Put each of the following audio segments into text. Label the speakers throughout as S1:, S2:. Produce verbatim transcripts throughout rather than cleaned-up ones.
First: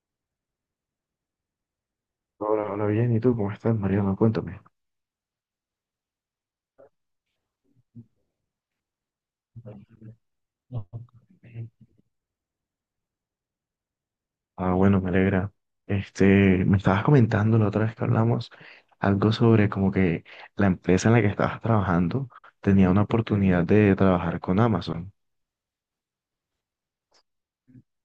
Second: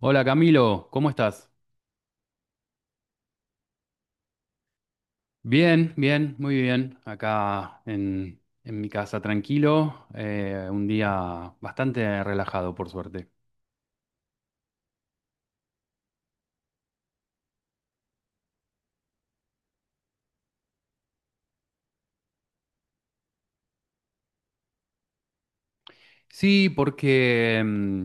S1: Hola Camilo, ¿cómo estás?
S2: Hola, hola, bien. ¿Y tú cómo estás, Mariano? Cuéntame.
S1: Bien, bien, muy bien. Acá en, en mi casa tranquilo, eh, un día bastante relajado por suerte.
S2: Ah, bueno, me alegra. Este, Me estabas comentando la otra vez que hablamos algo sobre como que la empresa en la que estabas trabajando tenía una oportunidad de trabajar con Amazon.
S1: Sí, porque, mm,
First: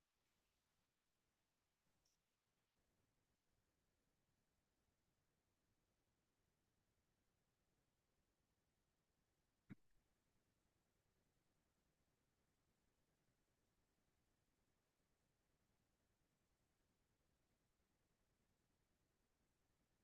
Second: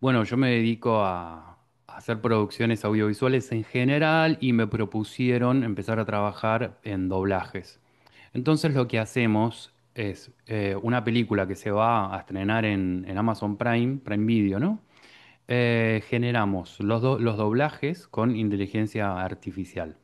S1: bueno, yo me dedico a, a hacer producciones audiovisuales en general y me propusieron empezar a trabajar en doblajes. Entonces lo que hacemos es eh, una película que se va a estrenar en, en Amazon Prime, Prime Video, ¿no? Eh, generamos los, do- los doblajes con inteligencia artificial.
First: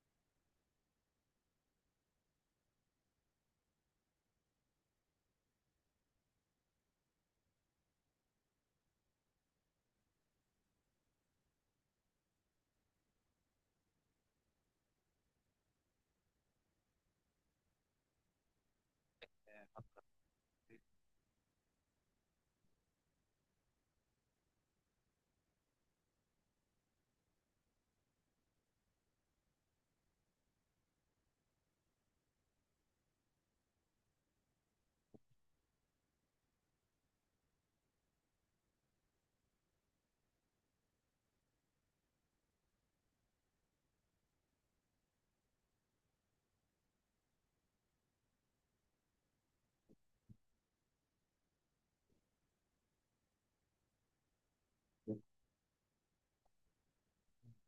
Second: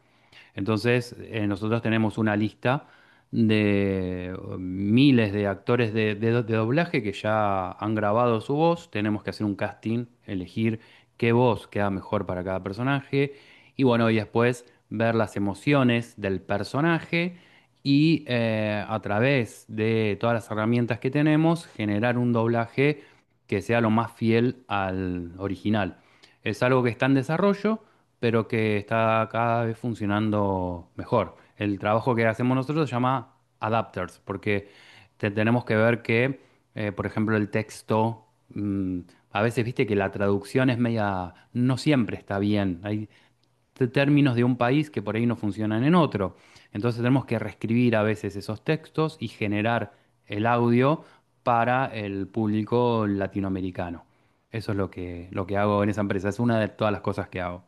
S1: Entonces, eh, nosotros tenemos una lista de miles de actores de, de- do- de doblaje que ya han grabado su voz. Tenemos que hacer un casting, elegir qué voz queda mejor para cada personaje. Y bueno, y después ver las emociones del personaje y eh, a través de todas las herramientas que tenemos, generar un doblaje que sea lo más fiel al original. Es algo que está en desarrollo pero que está cada vez funcionando mejor. El trabajo que hacemos nosotros se llama adapters, porque te- tenemos que ver que, eh, por ejemplo, el texto, mm, a veces viste que la traducción es media, no siempre está bien. Hay t- términos de un país que por ahí no funcionan en otro. Entonces tenemos que reescribir a veces esos textos y generar el audio para el público latinoamericano. Eso es lo que, lo que hago en esa empresa. Es una de todas las cosas que hago.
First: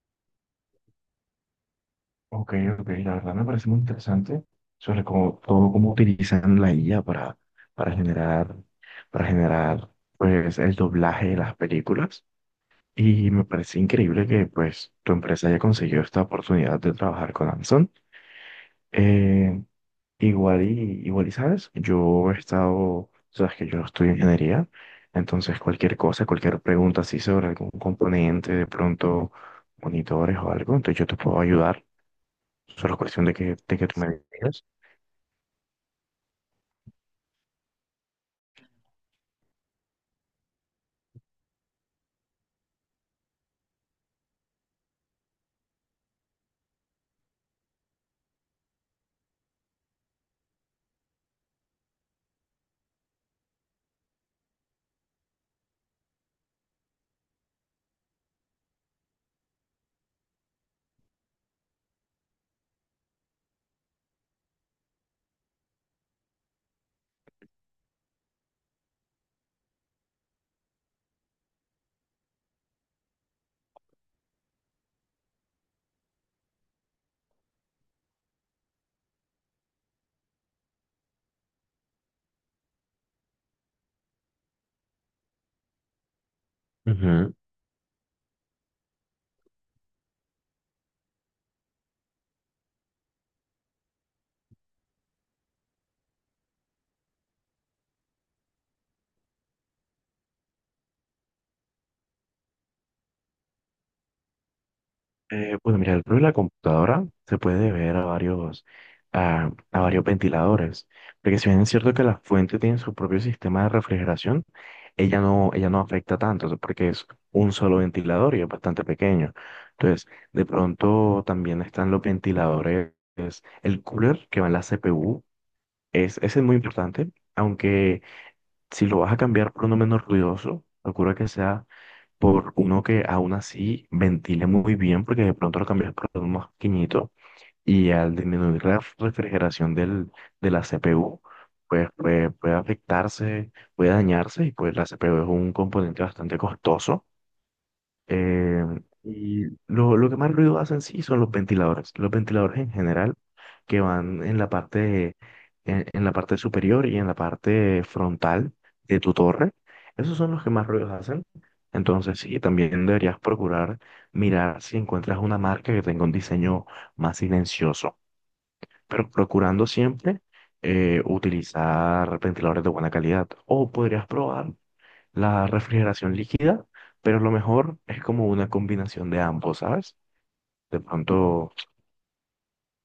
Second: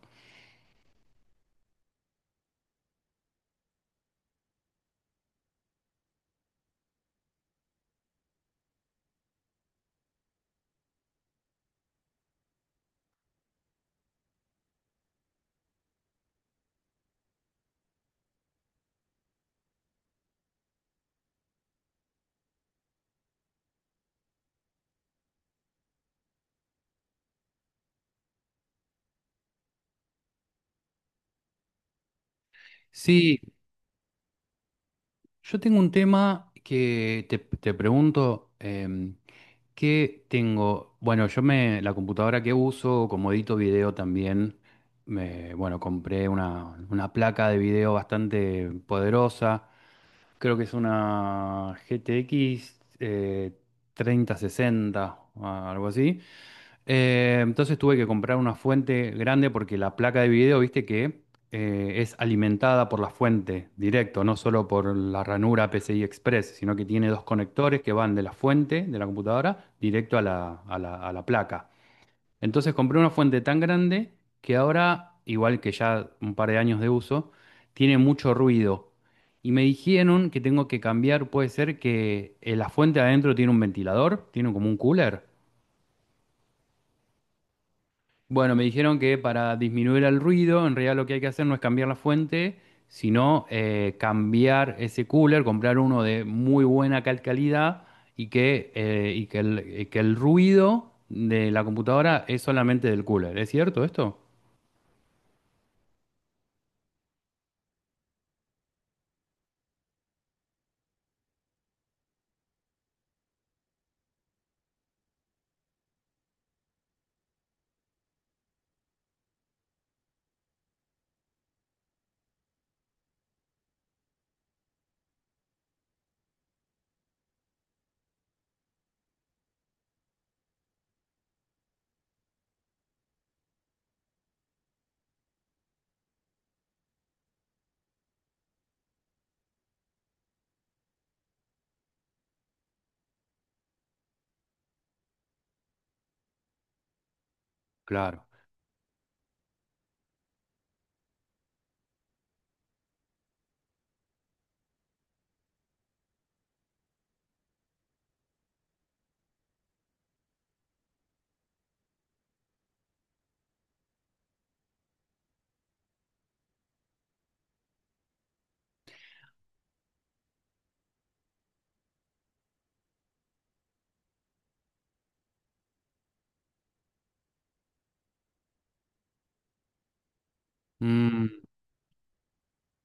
S2: Ok, ok, la verdad me parece muy interesante sobre cómo, todo cómo utilizan la I A para, para generar, para generar pues el doblaje de las películas. Y me parece increíble que pues tu empresa haya conseguido esta oportunidad de trabajar con Amazon. Eh, igual y, igual y sabes, yo he estado, sabes que yo estudio ingeniería, entonces cualquier cosa, cualquier pregunta así sobre algún componente, de pronto monitores o algo, entonces yo te puedo ayudar. Solo es cuestión de
S1: Sí,
S2: que, de que tú me digas.
S1: yo tengo un tema que te, te pregunto, em, ¿qué tengo? Bueno, yo me, la computadora que uso, como edito video también, me, bueno, compré una, una placa de video bastante poderosa, creo que es una G T X eh, treinta sesenta o algo así. Eh, entonces tuve que comprar una fuente grande porque la placa de video, viste que eh, es alimentada por la fuente directo, no solo por la ranura P C I Express, sino que tiene dos conectores que van de la fuente de la computadora directo a la, a la- a la placa. Entonces compré una fuente tan grande que ahora, igual que ya un par de años de uso, tiene mucho ruido. Y me dijeron que tengo que cambiar, puede ser que eh, la fuente adentro tiene un ventilador, tiene como un cooler. Bueno, me dijeron que para disminuir el ruido, en realidad lo que hay que hacer no es cambiar la fuente, sino eh, cambiar ese cooler, comprar uno de muy buena cal- calidad y que, eh, y que el, y que el ruido de la computadora es solamente del cooler. ¿Es cierto esto?
S2: Eh, bueno, mira, el problema de la computadora se puede ver a varios, a, a varios ventiladores, porque si bien es cierto que la fuente tiene su propio sistema de refrigeración, ella no, ella no afecta tanto, o sea, porque es un solo ventilador y es bastante pequeño. Entonces, de pronto también están los ventiladores, el cooler que va en la C P U, es, ese es muy importante, aunque si lo vas a cambiar por uno menos ruidoso, procura que sea por uno que aún así ventile muy bien, porque de pronto lo cambias por uno más pequeñito y al disminuir la refrigeración del, de la C P U, pues puede, puede afectarse, puede dañarse y pues la C P U es un componente bastante costoso.
S1: Claro.
S2: Eh, y lo, lo que más ruido hacen sí son los ventiladores. Los ventiladores en general que van en la parte, en, en la parte superior y en la parte frontal de tu torre. Esos son los que más ruidos hacen. Entonces sí, también deberías procurar mirar si encuentras una marca que tenga un diseño más silencioso, pero procurando siempre eh, utilizar ventiladores de buena calidad. O podrías probar la refrigeración líquida, pero lo mejor es como una combinación de ambos, ¿sabes? De
S1: Mm,
S2: pronto,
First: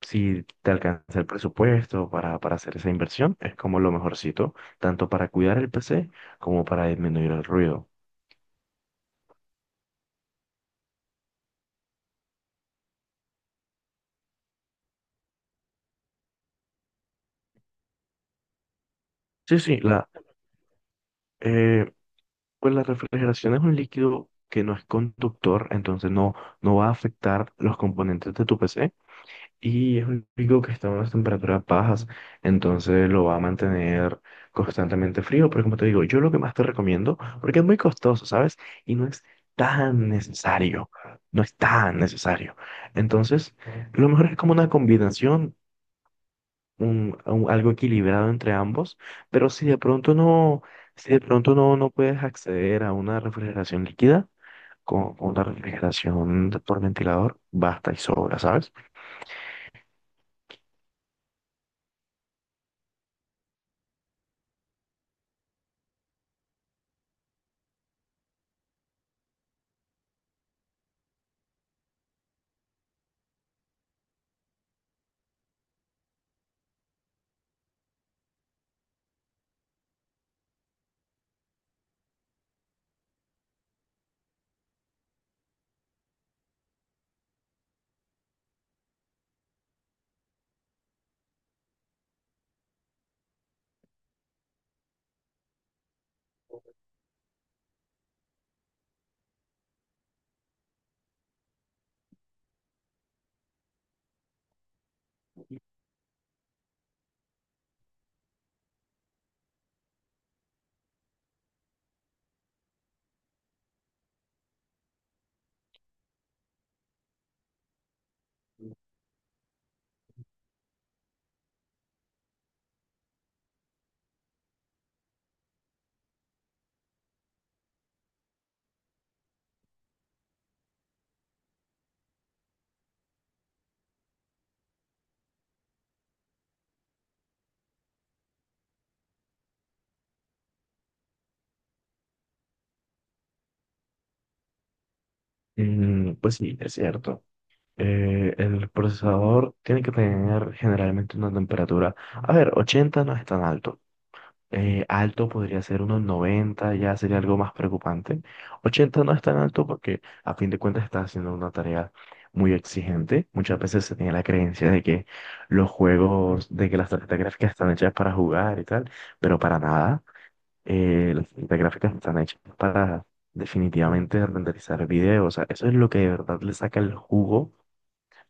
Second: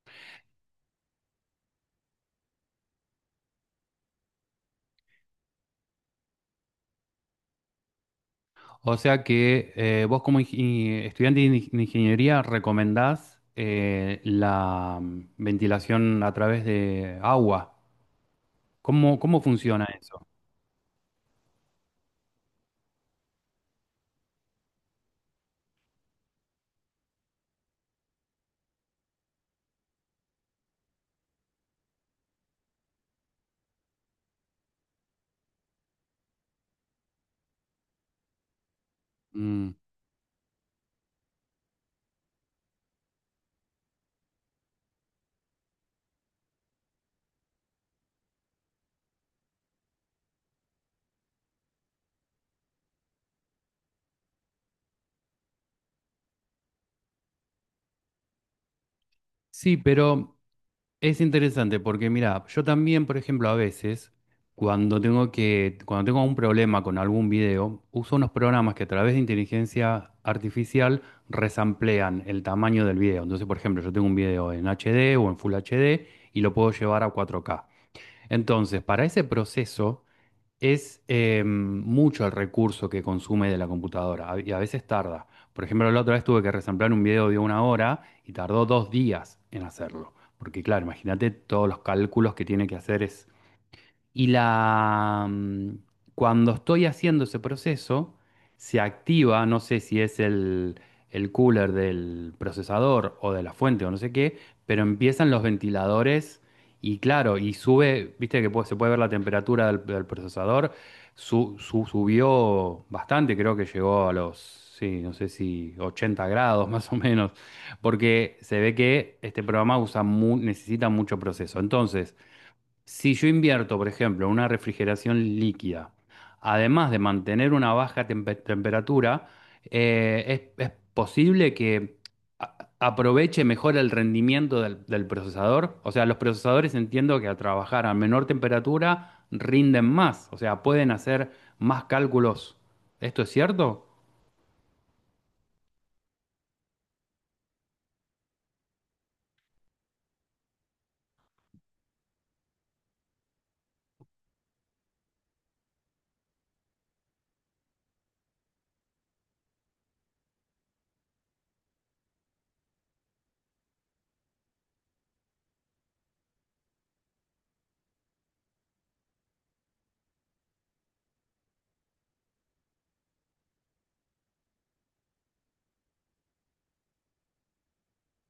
S2: si te alcanza el presupuesto para, para hacer esa inversión, es como lo mejorcito, tanto para cuidar el P C como para disminuir el ruido.
S1: o sea que eh, vos como ingi- estudiante de ing- de ingeniería recomendás eh, la mm, ventilación a través de agua. ¿Cómo, cómo
S2: Sí, sí,
S1: funciona
S2: la,
S1: eso?
S2: eh, pues la refrigeración es un líquido que no es conductor, entonces no, no va a afectar los componentes de tu P C. Y es un pico que está a unas temperaturas bajas, entonces lo va a mantener constantemente frío. Pero como te digo, yo lo que más te recomiendo, porque es muy costoso, ¿sabes? Y no es
S1: Mm.
S2: tan necesario, no es tan necesario. Entonces, lo mejor es como una combinación, un, un- algo equilibrado entre ambos. Pero si de pronto no, si de pronto no, no puedes acceder a una refrigeración líquida, con, con una refrigeración por ventilador, basta y sobra, ¿sabes?
S1: Sí, pero es interesante porque mira, yo también, por ejemplo, a veces cuando tengo que, cuando tengo un problema con algún video, uso unos programas que a través de inteligencia artificial resamplean el tamaño del video. Entonces, por ejemplo, yo tengo un video en H D o en Full H D y lo puedo llevar a cuatro k. Entonces, para ese proceso es eh, mucho el recurso que consume de la computadora a- y a veces tarda. Por ejemplo, la otra vez tuve que resamblar un video de una hora y tardó dos días en hacerlo. Porque claro, imagínate todos los cálculos que tiene que hacer es y la, mm, cuando estoy haciendo ese proceso, se activa, no sé si es el, el cooler del procesador o de la fuente o no sé qué, pero empiezan los ventiladores y claro, y sube, viste que pu- se puede ver la temperatura del, del procesador, su- su- subió bastante, creo que llegó a los, sí, no sé si ochenta grados más o menos, porque se ve que este programa usa mu- necesita mucho proceso. Entonces, si yo invierto, por ejemplo, en una refrigeración líquida, además de mantener una baja tempe- temperatura, eh, es, es posible que a- aproveche mejor el rendimiento del, del procesador. O sea, los procesadores entiendo que al trabajar a menor temperatura rinden más, o sea, pueden hacer más cálculos. ¿Esto es cierto?
S2: Mm, pues sí, es cierto. Eh, el procesador tiene que tener generalmente una temperatura. A ver, ochenta no es tan alto. Eh, alto podría ser unos noventa, ya sería algo más preocupante. Ochenta no es tan alto porque a fin de cuentas está haciendo una tarea muy exigente. Muchas veces se tiene la creencia de que los juegos, de que las tarjetas gráficas están hechas para jugar y tal, pero para nada. Eh, las tarjetas gráficas están hechas para definitivamente renderizar videos. O sea, eso es lo que de verdad le saca el jugo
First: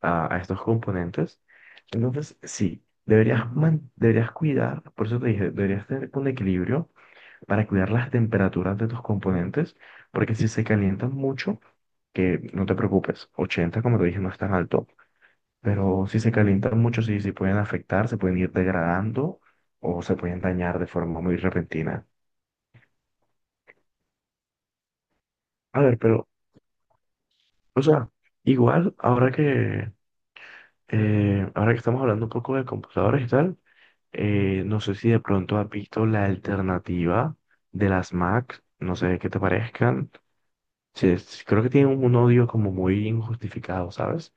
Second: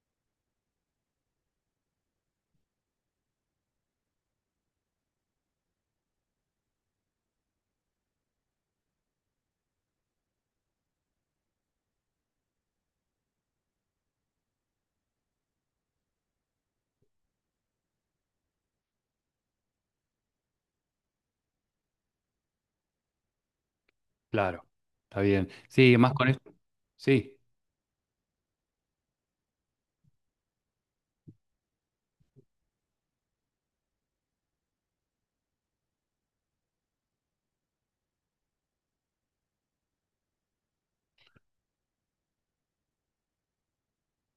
S2: a, a estos componentes. Entonces, sí, deberías, man- deberías cuidar, por eso te dije, deberías tener un equilibrio para cuidar las temperaturas de tus componentes, porque si se calientan mucho, que no te preocupes, ochenta como te dije, no es tan alto, pero si se calientan mucho, sí, sí pueden afectar, se pueden ir degradando o se pueden dañar de forma muy repentina.
S1: Claro, está bien.
S2: A
S1: Sí,
S2: ver,
S1: más con
S2: pero,
S1: esto. Sí,
S2: o sea, igual, ahora que, eh, ahora que estamos hablando un poco de computadores y tal. Eh, no sé si de pronto has visto la alternativa de las Macs, no sé qué te parezcan. Sí, es- creo que tienen un odio como muy injustificado, ¿sabes?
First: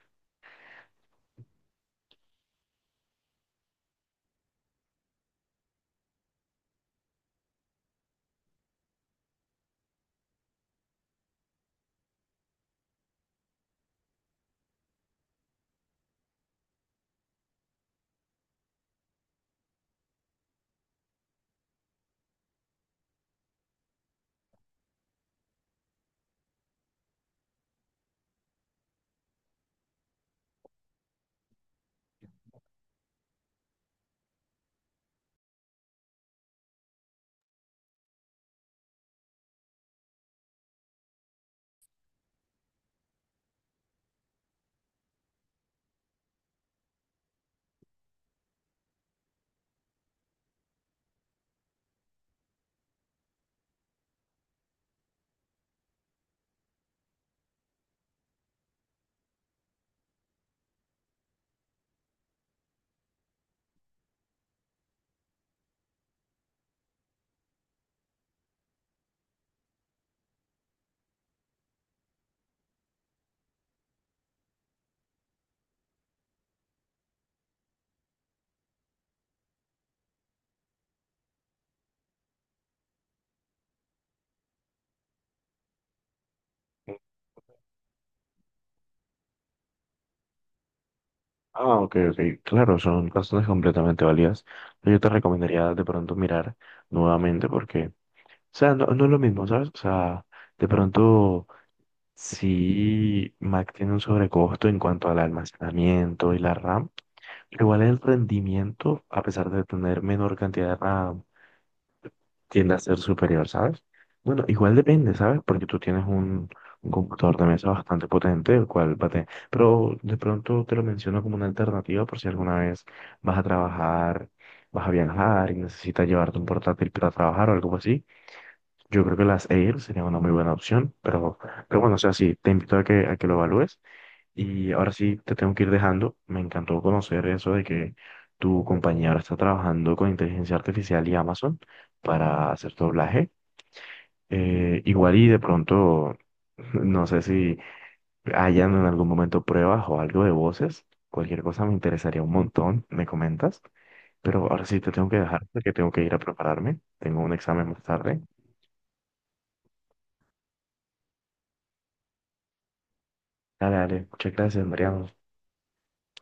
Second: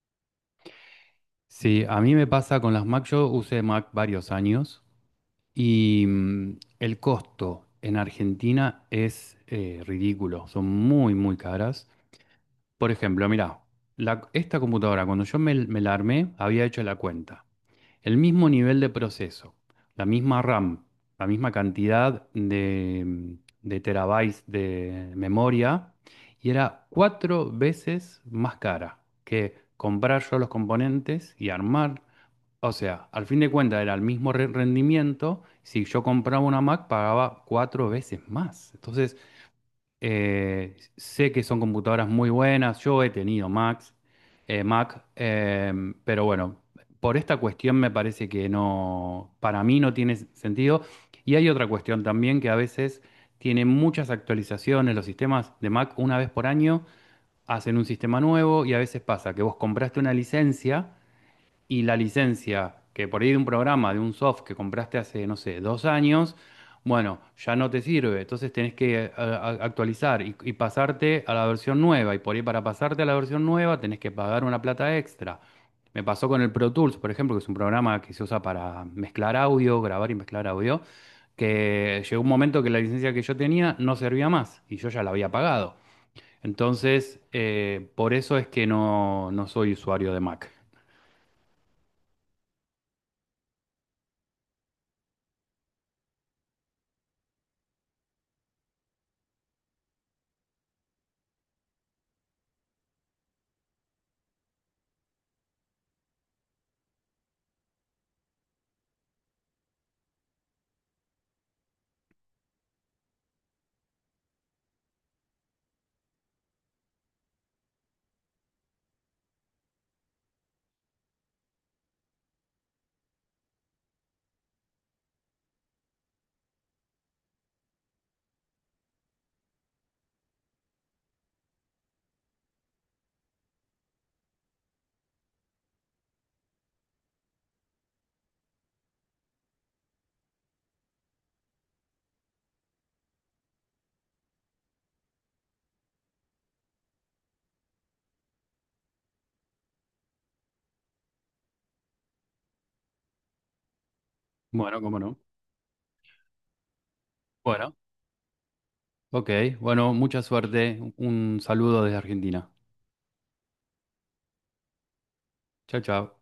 S1: sí, a mí me pasa con las Mac, yo usé Mac varios años. Y mm, el costo en Argentina es eh, ridículo, son muy, muy caras. Por ejemplo, mirá, la- esta computadora, cuando yo me, me la armé, había hecho la cuenta. El mismo nivel de proceso, la misma RAM, la misma cantidad de, mm, de terabytes de memoria, y era cuatro veces más cara que comprar yo los componentes y armar, o sea, al fin de cuentas era el mismo re- rendimiento. Si yo compraba una Mac, pagaba cuatro veces más. Entonces, eh, sé que son computadoras muy buenas. Yo he tenido Macs, eh, Mac, em, pero bueno, por esta cuestión me parece que no, para mí no tiene sentido. Y hay otra cuestión también que a veces tienen muchas actualizaciones. Los sistemas de Mac, una vez por año, hacen un sistema nuevo y a veces pasa que vos compraste una licencia y la licencia, que por ahí de un programa, de un soft que compraste hace, no sé, dos años, bueno, ya no te sirve. Entonces tenés que eh, a- a- actualizar y, y pasarte a la versión nueva. Y por ahí para pasarte a la versión nueva tenés que pagar una plata extra. Me pasó con el Pro Tools, por ejemplo, que es un programa que se usa para mezclar audio, grabar y mezclar audio, que llegó un momento que la licencia que yo tenía no servía más y yo ya la había pagado. Entonces, eh, por eso es que no, no soy usuario de Mac.
S2: Ah, ok, ok, claro, son razones completamente válidas. Yo te recomendaría de pronto mirar nuevamente porque, o sea, no, no es lo mismo, ¿sabes? O sea, de pronto sí Mac tiene un sobrecosto en cuanto al almacenamiento y la RAM, pero igual el rendimiento, a pesar de tener menor cantidad de RAM, tiende a ser superior, ¿sabes? Bueno, igual depende, ¿sabes? Porque tú tienes un, un computador de mesa bastante potente, el cual va a tener. Pero de pronto te lo menciono como una alternativa por si alguna vez vas a trabajar, vas a viajar y necesitas llevarte un portátil para trabajar o algo así. Yo creo que las Air sería una muy buena opción, pero, pero bueno, o sea, sí, te invito a que, a que, lo evalúes. Y ahora sí te tengo que ir dejando. Me encantó conocer eso de que tu compañía ahora está trabajando con inteligencia artificial y Amazon para hacer tu doblaje. Eh, igual y de pronto, no sé si hayan en algún momento pruebas o algo de voces. Cualquier cosa me interesaría un montón, me comentas. Pero ahora
S1: Bueno,
S2: sí te
S1: cómo
S2: tengo
S1: no.
S2: que dejar porque tengo que ir a prepararme. Tengo un examen
S1: Bueno,
S2: más tarde.
S1: ok. Bueno, mucha suerte. Un saludo desde Argentina.
S2: Dale, dale. Muchas gracias, Mariano.
S1: Chao, chao.